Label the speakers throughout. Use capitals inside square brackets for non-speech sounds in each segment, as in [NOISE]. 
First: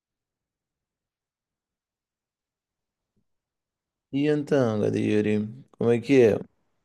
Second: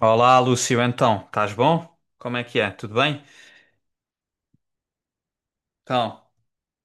Speaker 1: Olá, Lúcio, então, estás bom? Como é que é? Tudo bem?
Speaker 2: E então, Gadiri, como é
Speaker 1: Então,
Speaker 2: que é?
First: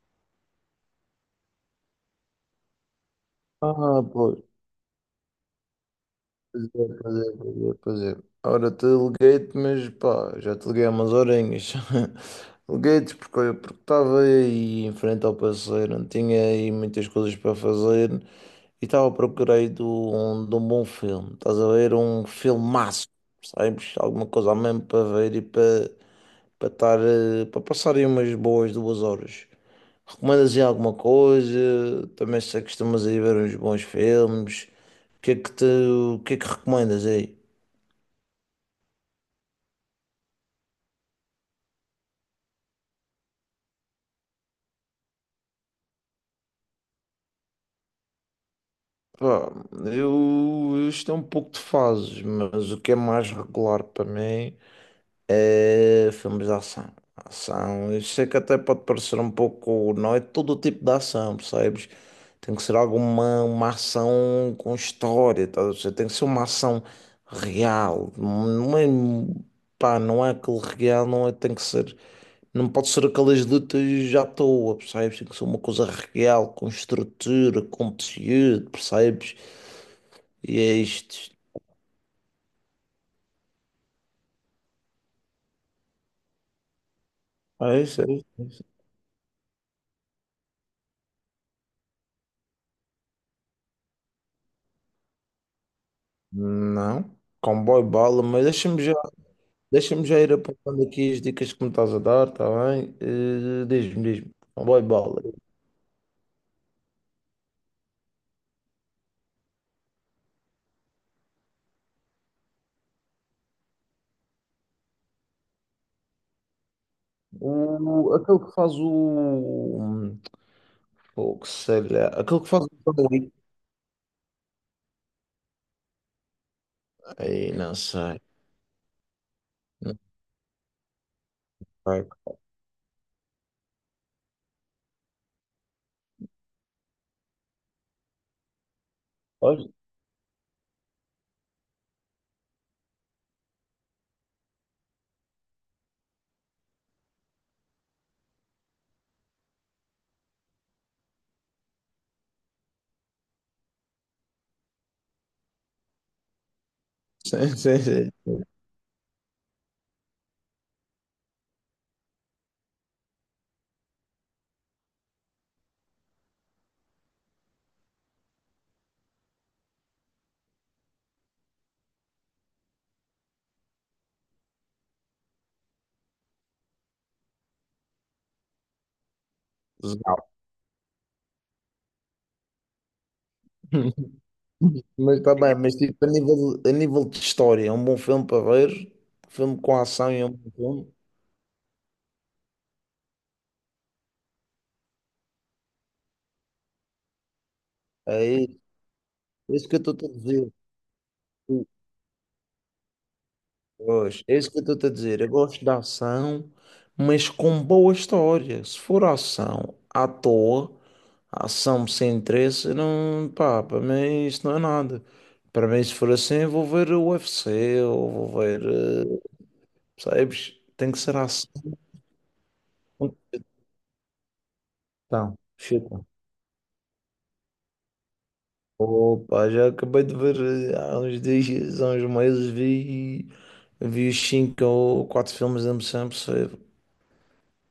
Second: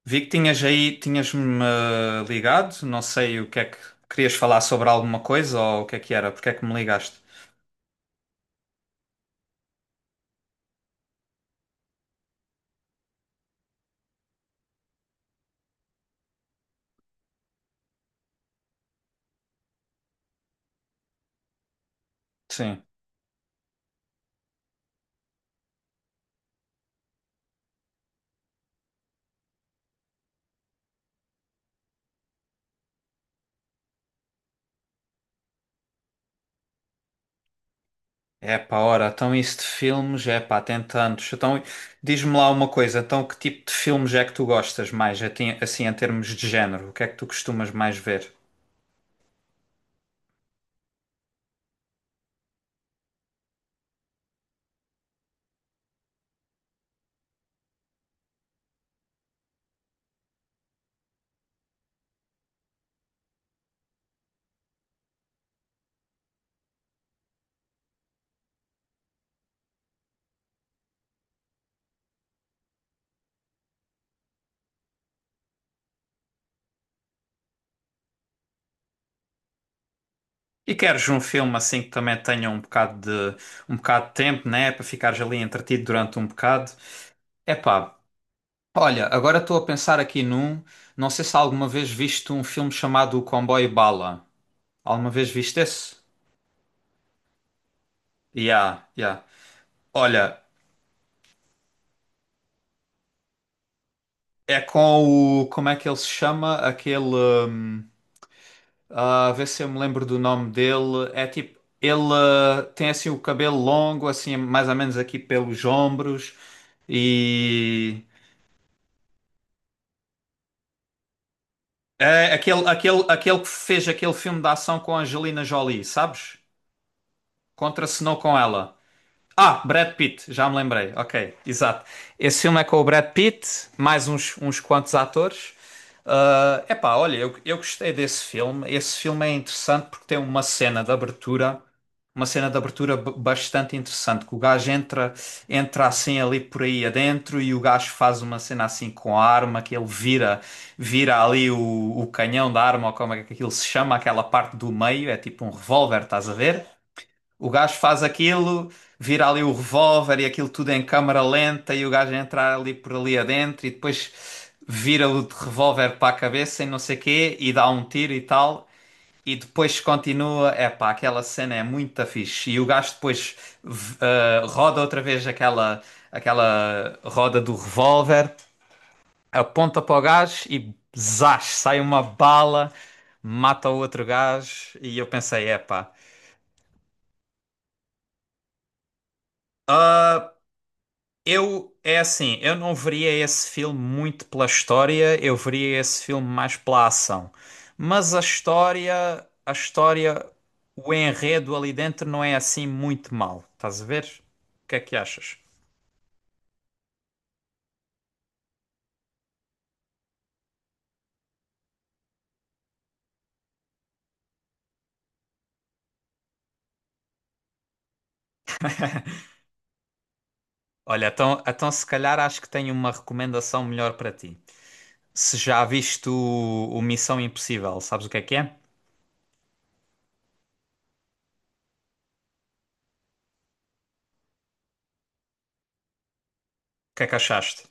Speaker 1: vi que tinhas-me ligado, não sei o que é que
Speaker 2: Ah,
Speaker 1: querias
Speaker 2: pois,
Speaker 1: falar sobre alguma coisa ou o que é que era, porque é que
Speaker 2: pois
Speaker 1: me
Speaker 2: é,
Speaker 1: ligaste?
Speaker 2: pois é, pois é, pois é. Ora, te liguei-te, mas pá, já te liguei há umas horinhas. [LAUGHS] Liguei-te porque estava aí em frente ao parceiro, não tinha aí muitas coisas para fazer e estava à procura aí de um bom filme. Estás a ver? Um
Speaker 1: Sim.
Speaker 2: filmaço, sabes? Alguma coisa mesmo para ver e para passar aí umas boas 2 horas. Recomendas aí alguma coisa? Também sei que costumas aí ver uns bons filmes. O que é que te, o que é que recomendas aí?
Speaker 1: É pá, ora, então isso de filmes, é pá, tem tantos. Então, diz-me lá uma coisa, então que tipo de filmes é que tu gostas mais, assim, em termos de género? O que é que tu costumas mais ver?
Speaker 2: Pá, isto é um pouco de fases, mas o que é mais regular para mim é filmes de ação. Ação, eu sei que até pode parecer um pouco, não é todo o tipo de ação, percebes? Tem que ser alguma uma ação com história, tá? Ou seja, tem que ser uma ação real, não é, pá, não é aquele real, não é, tem que ser. Não pode ser aquelas lutas à toa, percebes? Tem que ser uma coisa real, com estrutura, com tecido, percebes? E é
Speaker 1: E queres um
Speaker 2: isto.
Speaker 1: filme assim que também tenha um bocado de tempo, né, para ficares ali entretido durante um bocado? É
Speaker 2: É
Speaker 1: pá.
Speaker 2: isso, é isso. É isso.
Speaker 1: Olha, agora estou a pensar aqui num. Não sei se alguma vez viste um filme chamado O Comboio Bala. Alguma vez viste esse?
Speaker 2: Não, comboio bala, mas deixa-me
Speaker 1: Yeah,
Speaker 2: já,
Speaker 1: yeah.
Speaker 2: deixa-me já ir
Speaker 1: Olha,
Speaker 2: apontando aqui as dicas que me estás a dar, tá bem? Diz-me, diz-me.
Speaker 1: é
Speaker 2: Comboio bala.
Speaker 1: com o. Como é que ele se chama? Aquele. hum, ah, vê se eu me lembro do nome dele. É tipo. Ele tem assim o cabelo longo, assim, mais ou menos aqui pelos ombros. E.
Speaker 2: Aquele que faz o que sei lá,
Speaker 1: É
Speaker 2: aquele que faz
Speaker 1: aquele,
Speaker 2: o
Speaker 1: aquele,
Speaker 2: sanduíche.
Speaker 1: aquele que fez aquele filme de ação com a Angelina Jolie, sabes?
Speaker 2: Aí, não
Speaker 1: Contracenou
Speaker 2: sei.
Speaker 1: com ela. Ah,
Speaker 2: Não
Speaker 1: Brad Pitt, já me lembrei. Ok, exato.
Speaker 2: sei.
Speaker 1: Esse filme é com o Brad Pitt, mais uns quantos atores. Ah, epá, olha, eu gostei desse filme. Esse filme é
Speaker 2: Pois?
Speaker 1: interessante porque tem uma cena de abertura, uma cena de abertura bastante interessante, que o gajo entra, entra assim ali por aí adentro e o gajo faz uma cena assim com a arma, que ele vira, vira o canhão da arma, ou como é que aquilo se chama, aquela parte do meio, é tipo um revólver, estás a ver? O
Speaker 2: Sim,
Speaker 1: gajo
Speaker 2: sim,
Speaker 1: faz
Speaker 2: sim.
Speaker 1: aquilo, vira ali o revólver e aquilo tudo em câmara lenta e o gajo entra ali por ali adentro e depois vira o de revólver para a cabeça e não sei quê e dá um tiro e tal. E depois continua, epá, aquela cena é muito fixe. E o gajo depois roda outra vez aquela, aquela roda do revólver, aponta para o
Speaker 2: Zau.
Speaker 1: gajo e zás, sai uma bala, mata o outro gajo. E eu
Speaker 2: Mas está
Speaker 1: pensei,
Speaker 2: bem, mas
Speaker 1: epá.
Speaker 2: tipo, a nível de história, é um bom filme para ver, filme com ação e é um bom filme.
Speaker 1: Eu, é assim, eu não veria esse filme muito pela história, eu veria esse filme mais pela ação. Mas
Speaker 2: É isso,
Speaker 1: a
Speaker 2: é isso que eu estou a
Speaker 1: história,
Speaker 2: dizer.
Speaker 1: o enredo ali dentro não é assim muito mau. Estás a ver?
Speaker 2: Pois, é isso que
Speaker 1: O
Speaker 2: eu
Speaker 1: que é
Speaker 2: estou a
Speaker 1: que
Speaker 2: dizer. Eu
Speaker 1: achas?
Speaker 2: gosto da ação, mas com boa história. Se for ação à toa, ação sem interesse, não, pá, para mim isso não é nada. Para mim, se for assim, eu vou ver o UFC ou vou ver, sabes? Tem que
Speaker 1: Olha,
Speaker 2: ser
Speaker 1: então,
Speaker 2: ação.
Speaker 1: então se calhar acho que tenho uma recomendação melhor para ti. Se
Speaker 2: Então,
Speaker 1: já
Speaker 2: chuta.
Speaker 1: viste o Missão Impossível, sabes o que é que é? O
Speaker 2: Opa, já acabei de ver, há uns dias, há uns meses, vi os cinco ou quatro filmes da Missão Impossível.
Speaker 1: que é que achaste?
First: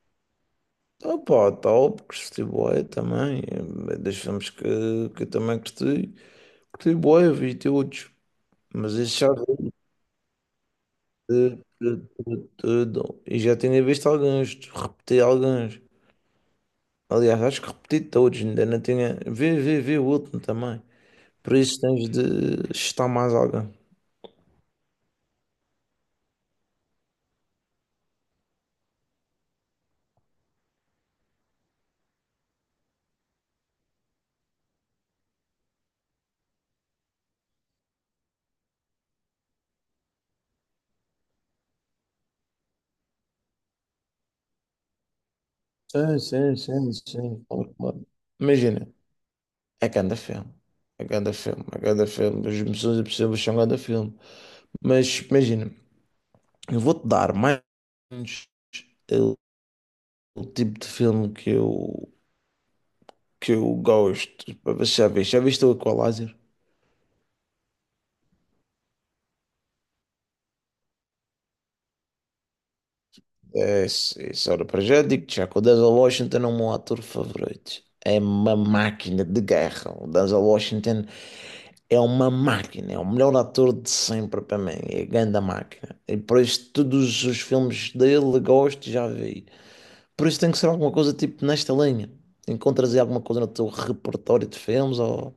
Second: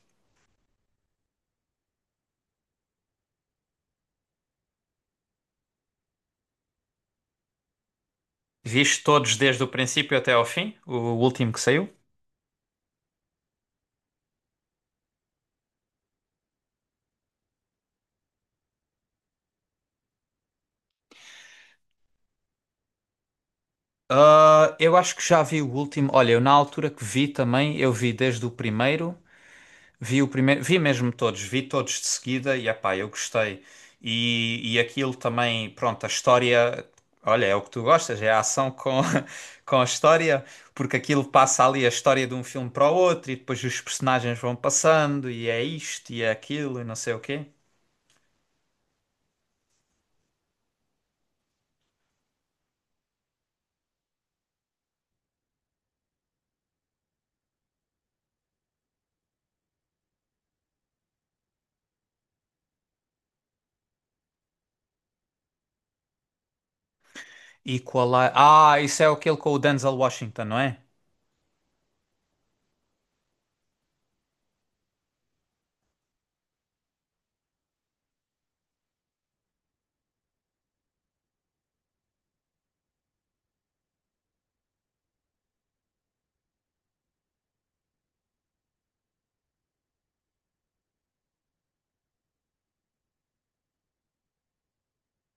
Speaker 2: Opa, top, gostei bué também, dos filmes que eu também gostei, gostei bué, vi todos, mas
Speaker 1: Viste
Speaker 2: esse já
Speaker 1: todos desde o
Speaker 2: vi
Speaker 1: princípio até ao fim? O último
Speaker 2: de-
Speaker 1: que saiu?
Speaker 2: de- tudo, e já tinha visto alguns, repeti alguns, aliás, acho que repeti todos, ainda não tinha, vi o último também, por isso tens de estar mais alguém.
Speaker 1: Ah, eu acho que já vi o último. Olha, eu na altura que vi também, eu vi desde o primeiro, vi mesmo todos, vi todos de seguida e epá, eu gostei. E aquilo também, pronto, a história, olha, é o que tu gostas, é a ação com, [LAUGHS] com a história, porque aquilo passa ali a história de um filme para o outro e depois os personagens vão passando e é isto
Speaker 2: Sim,
Speaker 1: e é
Speaker 2: sim,
Speaker 1: aquilo e
Speaker 2: sim,
Speaker 1: não sei o quê.
Speaker 2: sim. Claro, claro. Imagina, é cada filme. É cada filme, é cada filme. As missões impossíveis são cada filme. Mas imagina, eu vou-te dar mais ou menos o, o tipo de filme que eu gosto. Para ver se. Já viste? Já viste o Equalizer?
Speaker 1: E qual é? Ah, isso é aquele com o Denzel Washington, não é?
Speaker 2: É, isso era para já. Digo-te já que o Denzel Washington é o meu ator favorito. É uma máquina de guerra. O Denzel Washington é uma máquina, é o melhor ator de sempre para mim, é a grande máquina. E por isso todos os filmes dele gosto, já vi. Por isso tem que ser alguma coisa tipo nesta linha. Encontras aí alguma coisa no teu repertório de filmes ou...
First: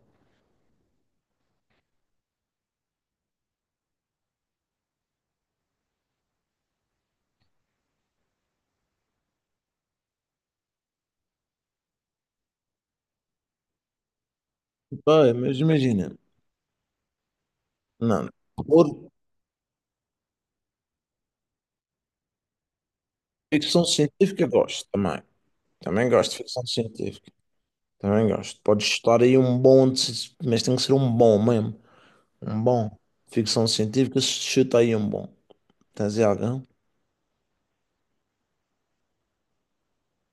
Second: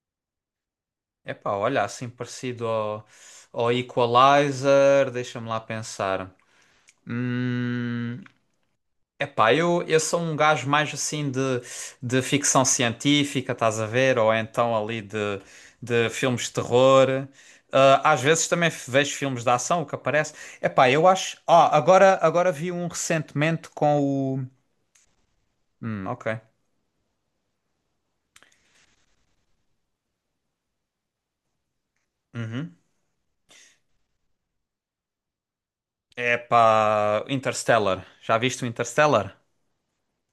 Speaker 1: Epá, olha, assim parecido ao Equalizer, deixa-me lá pensar. Hum, epá, eu sou um gajo mais assim de ficção científica, estás a ver? Ou então
Speaker 2: Pá, mas
Speaker 1: de
Speaker 2: imagina,
Speaker 1: filmes de terror. Ah, às
Speaker 2: não,
Speaker 1: vezes também
Speaker 2: horror,
Speaker 1: vejo filmes de ação, o que aparece. Epá, eu acho. Ah, agora vi um recentemente
Speaker 2: ficção
Speaker 1: com o.
Speaker 2: científica gosto também. Também
Speaker 1: Ok.
Speaker 2: gosto de ficção científica, também gosto. Podes estar aí um bom, mas tem que ser um bom mesmo, um
Speaker 1: Uhum.
Speaker 2: bom. Ficção científica, chuta aí um bom. Tens aí algum?
Speaker 1: Epá, Interstellar. Já viste o Interstellar?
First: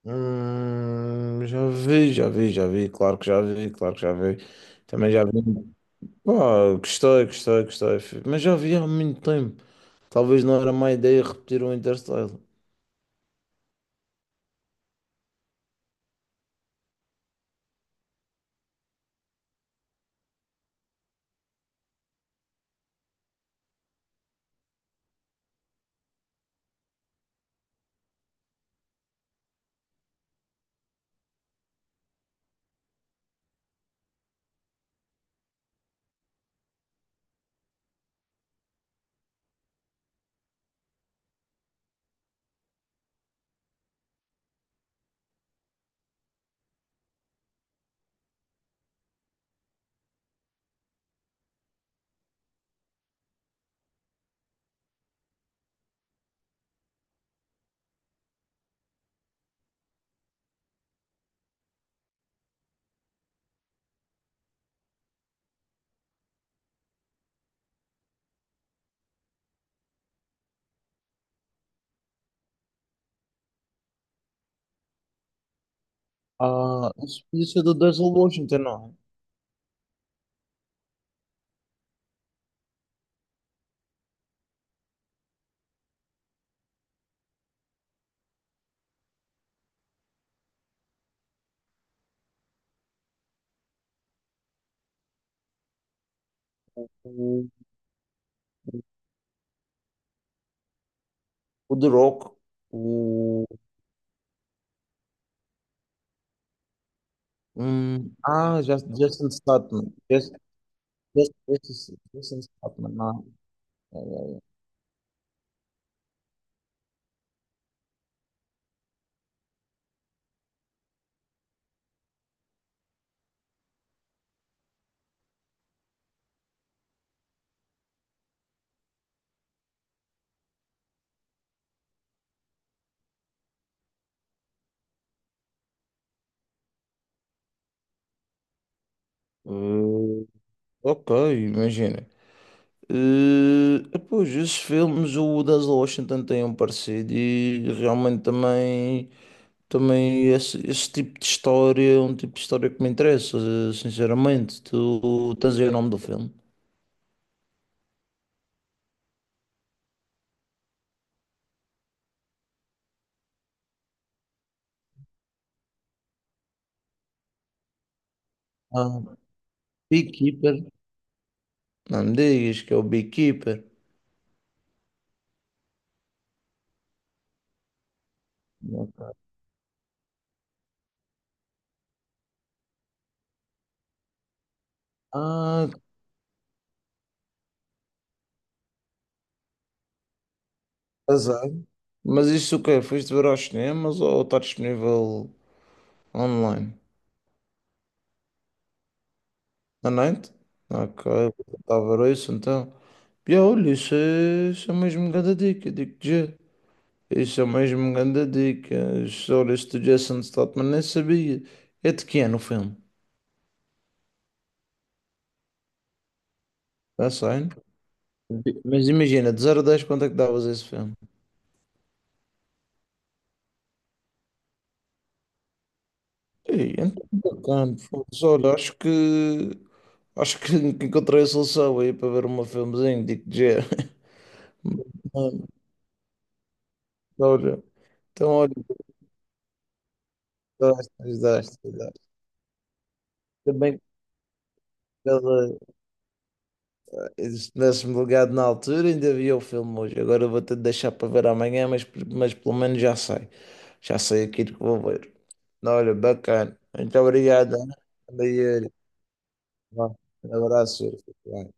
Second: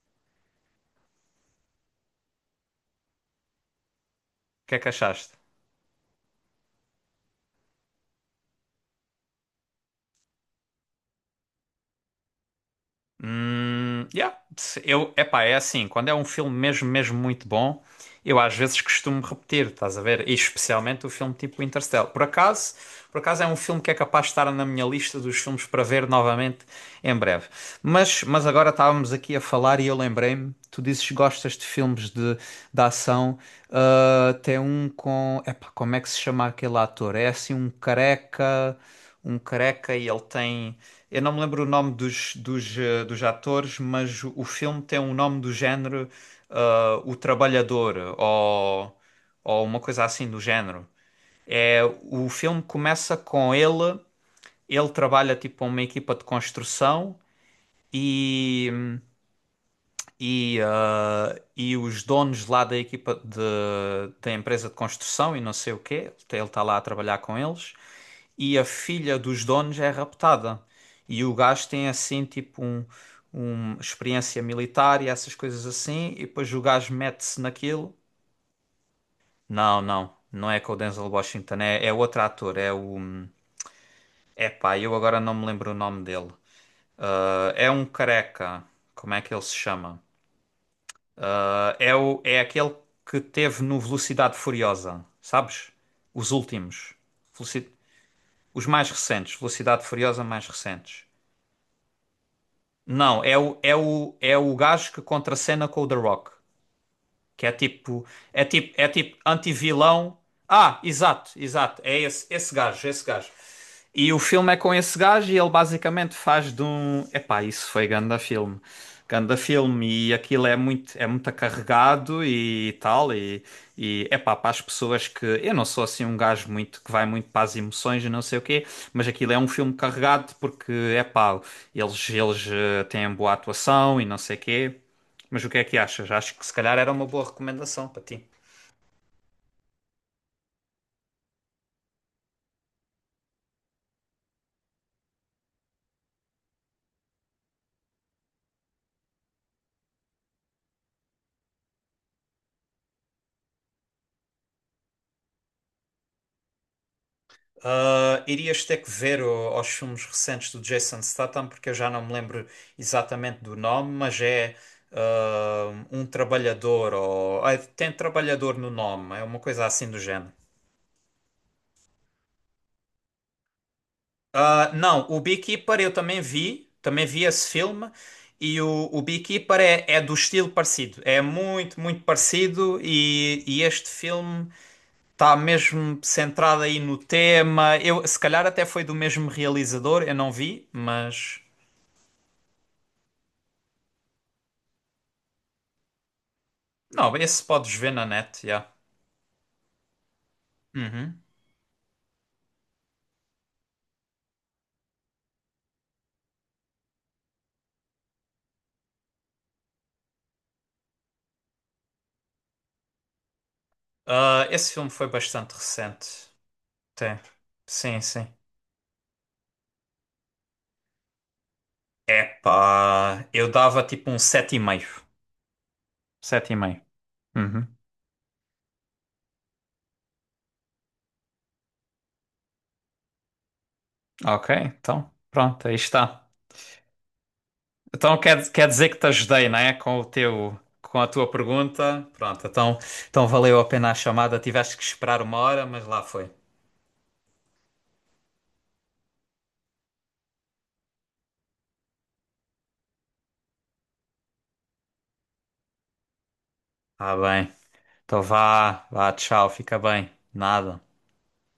Speaker 2: Já vi, já vi, já vi, claro que já vi, claro que já vi.
Speaker 1: O que é que
Speaker 2: Também já vi.
Speaker 1: achaste?
Speaker 2: Pá, gostei, gostei, gostei. Mas já vi há muito tempo. Talvez não era má ideia repetir o Interstellar.
Speaker 1: Yeah. Eu, epá, é assim, quando é um filme mesmo, mesmo muito bom, eu às vezes costumo repetir, estás a ver? E especialmente o filme tipo Interstellar. Por acaso é um filme que é capaz de estar na minha lista dos filmes para ver novamente em breve. Mas agora estávamos aqui a falar e eu lembrei-me, tu dizes que gostas de filmes de ação, ah, tem um com, epá, como é que se chama aquele ator? É assim um careca e ele tem. Eu não me lembro o nome dos atores, mas o filme tem um nome do género ah, O Trabalhador ou uma coisa assim do género. É, o filme começa com ele, ele trabalha tipo uma equipa de construção e, e e os donos lá da equipa da empresa de construção e não sei o quê, ele está lá a trabalhar com eles e a filha dos donos é raptada. E o gajo tem assim tipo um experiência militar e essas coisas assim, e depois o
Speaker 2: Ah,
Speaker 1: gajo
Speaker 2: isso
Speaker 1: mete-se
Speaker 2: podia ser do
Speaker 1: naquilo.
Speaker 2: Denzel Washington, não
Speaker 1: Não, não é com o Denzel Washington, é outro ator, é o. É pá, eu agora não me lembro o nome dele. Ah, é um careca, como é que ele se chama? Ah, é aquele que teve no Velocidade Furiosa, sabes? Os
Speaker 2: é?
Speaker 1: últimos. Veloci- Os mais recentes, Velocidade Furiosa mais recentes.
Speaker 2: O The Rock,
Speaker 1: Não,
Speaker 2: o.
Speaker 1: é o gajo que contracena com o The Rock. Que é tipo, é tipo, é tipo
Speaker 2: Jason Statham.
Speaker 1: anti-vilão. Ah, exato, exato. É esse,
Speaker 2: Jason Statham,
Speaker 1: esse
Speaker 2: não.
Speaker 1: gajo. E o
Speaker 2: é?
Speaker 1: filme é com esse gajo e ele basicamente faz de um. Epá, isso foi ganda filme. Ganda filme e aquilo é é muito carregado e tal. E epá, para as pessoas que. Eu não sou assim um gajo muito que vai muito para as emoções e não sei o quê, mas aquilo é um filme carregado porque, epá, eles têm boa atuação e não sei o quê. Mas o que é que achas? Acho que se calhar era uma boa recomendação para ti.
Speaker 2: Eh, ok, imagina. Pois, esses filmes, o Denzel Washington tem um parecido e realmente também, também esse tipo de história é um tipo de história que me interessa, sinceramente. Tu tens aí o nome do filme?
Speaker 1: Ah, irias ter que ver os filmes recentes do Jason Statham, porque eu já não me lembro exatamente do nome, mas é ah, um trabalhador, ou ah, tem trabalhador no
Speaker 2: Ah,
Speaker 1: nome, é uma coisa assim do género.
Speaker 2: Beekeeper. Não me digas que é o Beekeeper.
Speaker 1: Ah, não, o Beekeeper eu também vi esse filme, e o Beekeeper é do estilo parecido, é muito parecido, e este filme está
Speaker 2: Ah,
Speaker 1: mesmo centrado aí no tema. Eu, se calhar até foi do mesmo realizador, eu não vi,
Speaker 2: que
Speaker 1: mas.
Speaker 2: azar. Mas isso o quê? Foste ver aos cinemas ou está disponível online?
Speaker 1: Não, esse podes ver na net, já.
Speaker 2: À noite? Ok,
Speaker 1: Uhum.
Speaker 2: vou tentar ver isso então. E é, olha, isso é mesmo uma grande dica, digo-te já. Isso é mesmo uma grande dica. Isso, olha, este Jason Statham nem sabia. É de quem é o filme?
Speaker 1: Ah, esse filme foi bastante recente.
Speaker 2: Está
Speaker 1: Tem.
Speaker 2: saindo?
Speaker 1: Sim, sim.
Speaker 2: Mas imagina, de 0 a 10 quanto é que davas a esse filme?
Speaker 1: Epá, eu dava tipo um sete. Sete e meio. Sete e
Speaker 2: Ei,
Speaker 1: meio.
Speaker 2: então
Speaker 1: Uhum.
Speaker 2: bacana. Foda-se, olha, acho que [LAUGHS] que encontrei a solução aí para ver um filmezinho, digo-te já.
Speaker 1: Ok, então,
Speaker 2: [LAUGHS] Mano,
Speaker 1: pronto, aí está.
Speaker 2: olha,
Speaker 1: Então
Speaker 2: então olha,
Speaker 1: quer dizer que te ajudei, não é? Com o teu, com a
Speaker 2: daste,
Speaker 1: tua
Speaker 2: daste, daste.
Speaker 1: pergunta. Pronto, então, então valeu a
Speaker 2: Também.
Speaker 1: pena a chamada. Tiveste que esperar uma hora, mas lá foi.
Speaker 2: Se tivesse-me ligado na altura, ainda havia o filme hoje. Agora vou ter de deixar para ver amanhã, mas pelo menos já sei. Já sei aquilo que vou ver. Olha, bacana. Muito
Speaker 1: Ah, bem.
Speaker 2: obrigado. Ana.
Speaker 1: Então
Speaker 2: Anda aí, Yuri.
Speaker 1: vá, vá, tchau, fica
Speaker 2: Vá,
Speaker 1: bem.
Speaker 2: um
Speaker 1: Nada.
Speaker 2: abraço, Yuri. Fica bem.